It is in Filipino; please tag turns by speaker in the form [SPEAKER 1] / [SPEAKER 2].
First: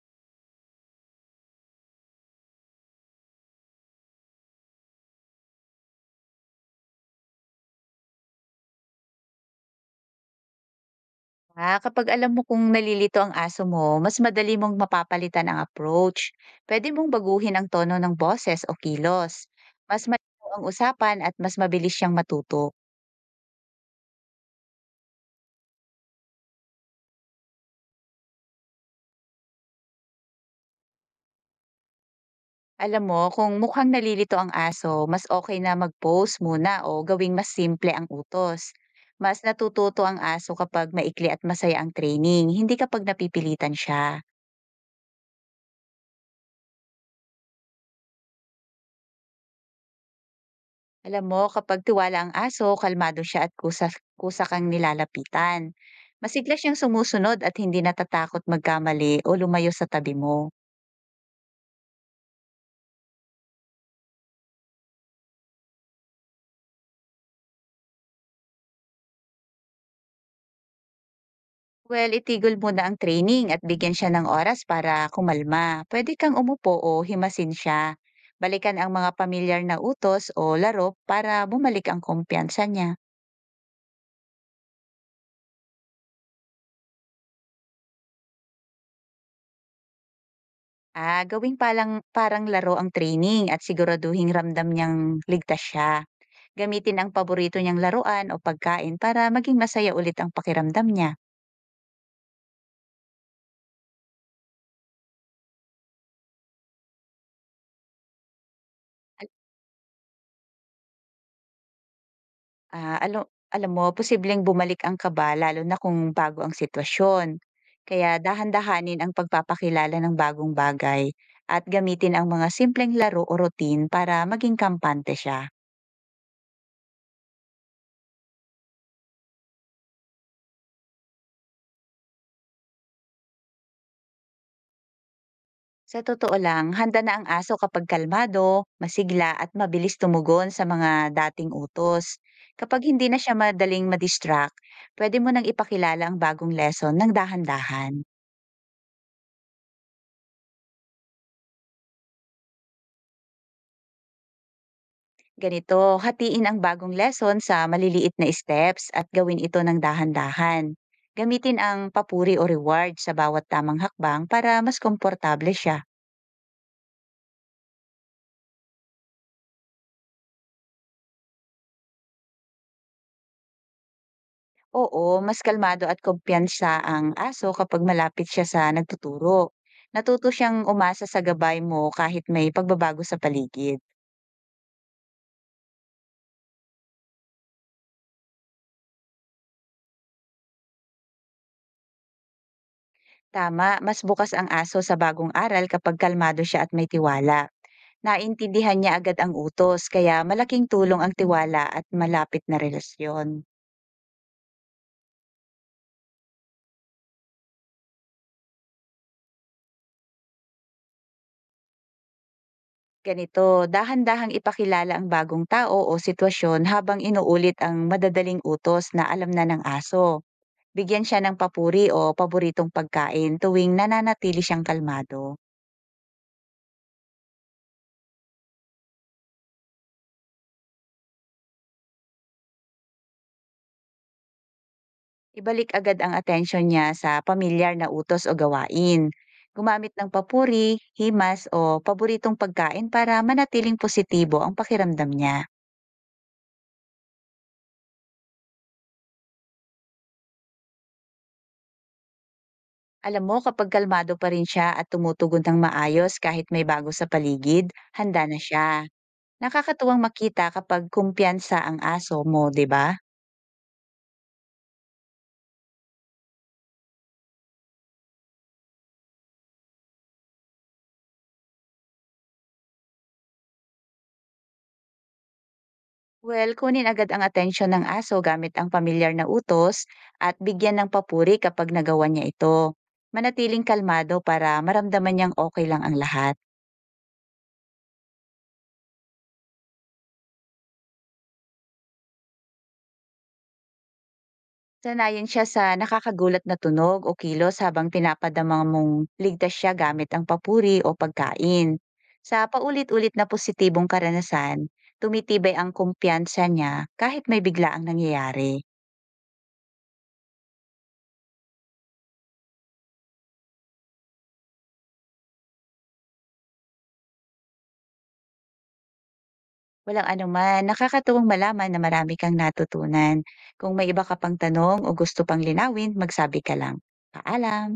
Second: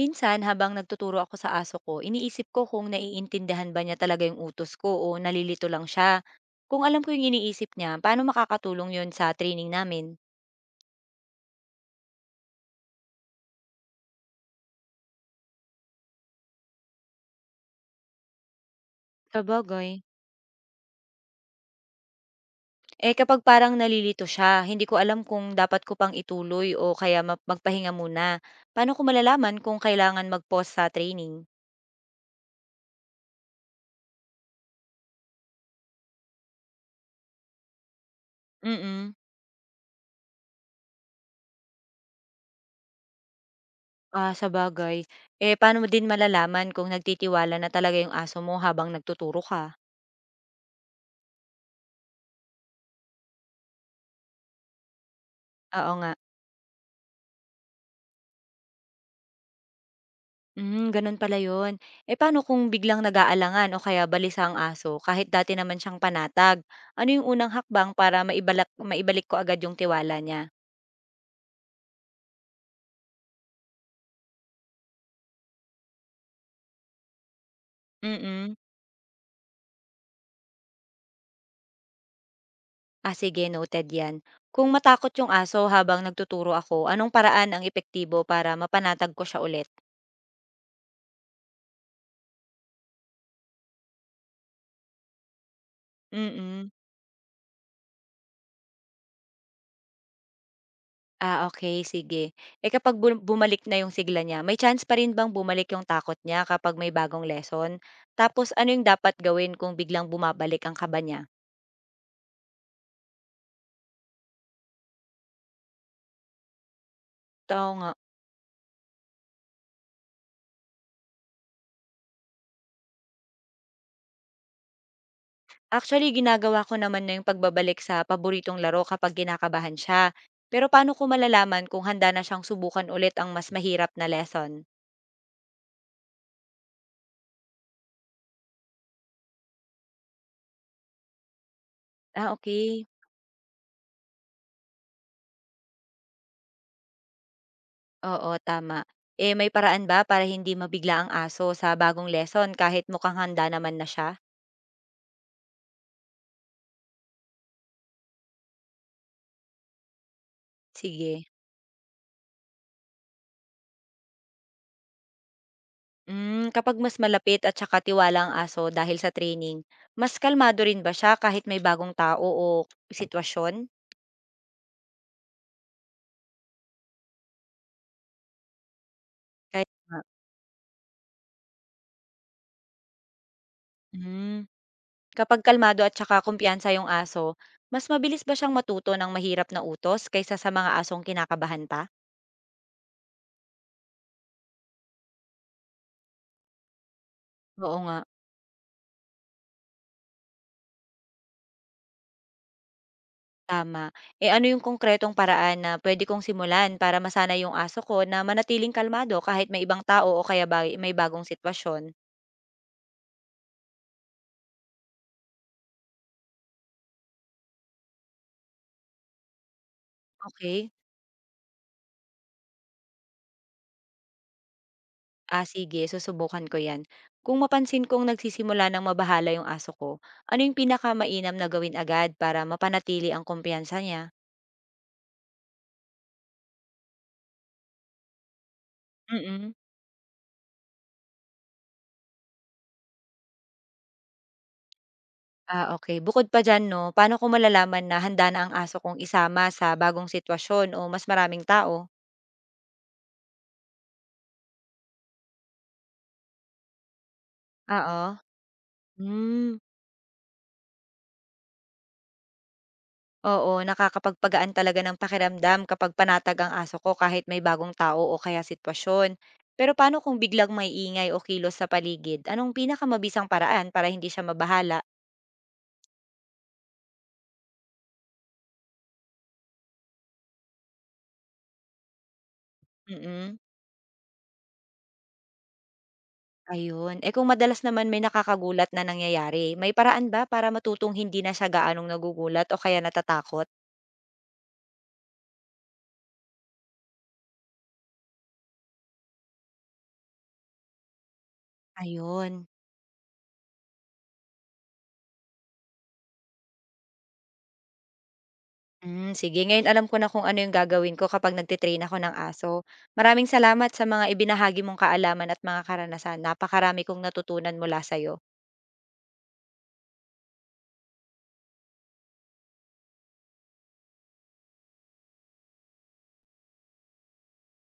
[SPEAKER 1] Minsan, habang nagtuturo ako sa aso ko, iniisip ko kung naiintindihan ba niya talaga yung utos ko o nalilito lang siya. Kung alam ko yung iniisip niya, paano makakatulong yun sa training namin?
[SPEAKER 2] Ah, kapag alam mo kung nalilito ang aso mo, mas madali mong mapapalitan ang approach. Pwede mong baguhin ang tono ng boses o kilos.
[SPEAKER 1] Sabagay.
[SPEAKER 2] Mas malinaw ang usapan at mas mabilis siyang matuto.
[SPEAKER 1] Eh kapag parang nalilito siya, hindi ko alam kung dapat ko pang ituloy o kaya magpahinga muna. Paano ko malalaman kung kailangan mag-pause sa training?
[SPEAKER 2] Alam mo, kung mukhang nalilito ang aso, mas okay na mag-pose muna o gawing mas simple ang utos.
[SPEAKER 1] Mm-mm.
[SPEAKER 2] Mas natututo ang aso kapag maikli at masaya ang training, hindi kapag napipilitan siya.
[SPEAKER 1] Ah, sabagay. Eh paano mo din malalaman kung nagtitiwala na talaga yung aso mo habang nagtuturo ka?
[SPEAKER 2] Alam mo, kapag tiwala ang aso, kalmado siya at kusa kang nilalapitan.
[SPEAKER 1] Oo nga.
[SPEAKER 2] Masigla siyang sumusunod at hindi natatakot magkamali o lumayo sa tabi mo.
[SPEAKER 1] Hmm, gano'n pala 'yun. Eh, paano kung biglang nag-aalangan o kaya balisa ang aso kahit dati naman siyang panatag? Ano yung unang hakbang para maibalik ko agad yung tiwala niya?
[SPEAKER 2] Well, itigol mo na ang training at bigyan siya ng oras para kumalma. Pwede kang umupo o himasin siya.
[SPEAKER 1] Mm.
[SPEAKER 2] Balikan ang mga pamilyar na utos o laro para bumalik ang kumpiyansa niya.
[SPEAKER 1] Ah, sige, noted 'yan. Kung matakot yung aso habang nagtuturo ako, anong paraan ang epektibo para mapanatag ko siya ulit?
[SPEAKER 2] Ah, gawing palang, parang laro ang training at siguraduhing ramdam niyang ligtas siya.
[SPEAKER 1] Mm.
[SPEAKER 2] Gamitin ang paborito niyang laruan o pagkain para maging masaya ulit ang pakiramdam niya.
[SPEAKER 1] Ah, okay, sige. Eh, kapag bumalik na yung sigla niya, may chance pa rin bang bumalik yung takot niya kapag may bagong lesson? Tapos ano yung dapat gawin kung biglang bumabalik ang kaba niya?
[SPEAKER 2] Alam mo, posibleng bumalik ang kaba lalo na kung bago ang sitwasyon.
[SPEAKER 1] Oo nga.
[SPEAKER 2] Kaya dahan-dahanin ang pagpapakilala ng bagong bagay at gamitin ang mga simpleng laro o routine para maging kampante siya.
[SPEAKER 1] Actually, ginagawa ko naman na yung pagbabalik sa paboritong laro kapag ginakabahan siya. Pero paano ko malalaman kung handa na siyang subukan ulit ang mas mahirap na lesson?
[SPEAKER 2] Sa totoo lang, handa na ang aso kapag kalmado, masigla at mabilis tumugon sa mga dating utos.
[SPEAKER 1] Ah,
[SPEAKER 2] Kapag
[SPEAKER 1] okay.
[SPEAKER 2] hindi na siya madaling madistract, pwede mo nang ipakilala ang bagong lesson ng dahan-dahan.
[SPEAKER 1] Oo, tama. Eh, may paraan ba para hindi mabigla ang aso sa bagong lesson kahit mukhang handa naman na siya?
[SPEAKER 2] Ganito, hatiin ang bagong lesson sa maliliit na steps at gawin ito ng dahan-dahan.
[SPEAKER 1] Sige.
[SPEAKER 2] Gamitin ang papuri o reward sa bawat tamang hakbang para mas komportable siya.
[SPEAKER 1] Mm, kapag mas malapit at saka tiwala ang aso dahil sa training, mas kalmado rin ba siya kahit may bagong tao o sitwasyon?
[SPEAKER 2] Oo, mas kalmado at kumpiyansa ang aso kapag malapit siya sa nagtuturo.
[SPEAKER 1] Kaya, nga.
[SPEAKER 2] Natuto siyang umasa sa gabay mo kahit may pagbabago sa paligid.
[SPEAKER 1] Mm. Kapag kalmado at saka kumpiyansa yung aso, mas mabilis ba siyang matuto ng mahirap na utos kaysa sa mga asong kinakabahan pa?
[SPEAKER 2] Tama, mas bukas ang aso sa bagong aral kapag kalmado siya at may tiwala.
[SPEAKER 1] Oo nga,
[SPEAKER 2] Naintindihan niya agad ang utos, kaya malaking tulong ang tiwala at malapit na relasyon.
[SPEAKER 1] tama. Eh ano yung konkretong paraan na pwede kong simulan para masana yung aso ko na manatiling kalmado kahit may ibang tao o may bagong sitwasyon?
[SPEAKER 2] Ganito, dahan-dahang ipakilala ang bagong tao o sitwasyon habang inuulit ang madadaling utos na alam na ng aso.
[SPEAKER 1] Okay.
[SPEAKER 2] Bigyan siya ng papuri o paboritong pagkain tuwing nananatili siyang kalmado.
[SPEAKER 1] Ah, sige, susubukan ko yan. Kung mapansin kong nagsisimula ng mabahala yung aso ko, ano yung pinakamainam na gawin agad para mapanatili ang kumpiyansa niya?
[SPEAKER 2] Ibalik agad ang atensyon niya sa pamilyar na utos o gawain.
[SPEAKER 1] Mm.
[SPEAKER 2] Gumamit ng papuri, himas o paboritong pagkain para manatiling positibo ang pakiramdam niya.
[SPEAKER 1] Ah, okay. Bukod pa diyan 'no, paano ko malalaman na handa na ang aso kong isama sa bagong sitwasyon o mas maraming tao?
[SPEAKER 2] Alam mo, kapag kalmado pa rin siya at tumutugon ng maayos kahit may bago sa paligid,
[SPEAKER 1] Ah. Oo.
[SPEAKER 2] handa na siya.
[SPEAKER 1] Hmm,
[SPEAKER 2] Nakakatuwang makita kapag kumpiyansa ang aso mo, di ba?
[SPEAKER 1] oo, nakakapagpagaan talaga ng pakiramdam kapag panatag ang aso ko kahit may bagong tao o kaya sitwasyon. Pero paano kung biglang may ingay o kilos sa paligid? Anong pinakamabisang paraan para hindi siya mabahala?
[SPEAKER 2] Well, kunin agad ang atensyon ng aso gamit ang pamilyar na utos at bigyan ng papuri kapag nagawa niya ito.
[SPEAKER 1] Mm,
[SPEAKER 2] Manatiling kalmado para maramdaman niyang okay lang ang lahat.
[SPEAKER 1] ayun. Eh, kung madalas naman may nakakagulat na nangyayari, may paraan ba para matutong hindi na siya gaanong nagugulat o kaya natatakot?
[SPEAKER 2] Sanayin siya sa nakakagulat na tunog o kilos habang pinapadama mong ligtas siya gamit ang papuri o pagkain. Sa
[SPEAKER 1] Ayun.
[SPEAKER 2] paulit-ulit na positibong karanasan, tumitibay ang kumpiyansa niya kahit may bigla ang nangyayari.
[SPEAKER 1] Hmm, sige, ngayon alam ko na kung ano yung gagawin ko kapag nagte-train ako ng aso. Maraming salamat sa mga ibinahagi mong kaalaman at mga karanasan. Napakarami kong natutunan mula sa'yo.
[SPEAKER 2] Walang anuman, nakakatuwang malaman na marami kang natutunan. Kung may iba ka pang tanong o gusto pang linawin, magsabi ka lang. Paalam!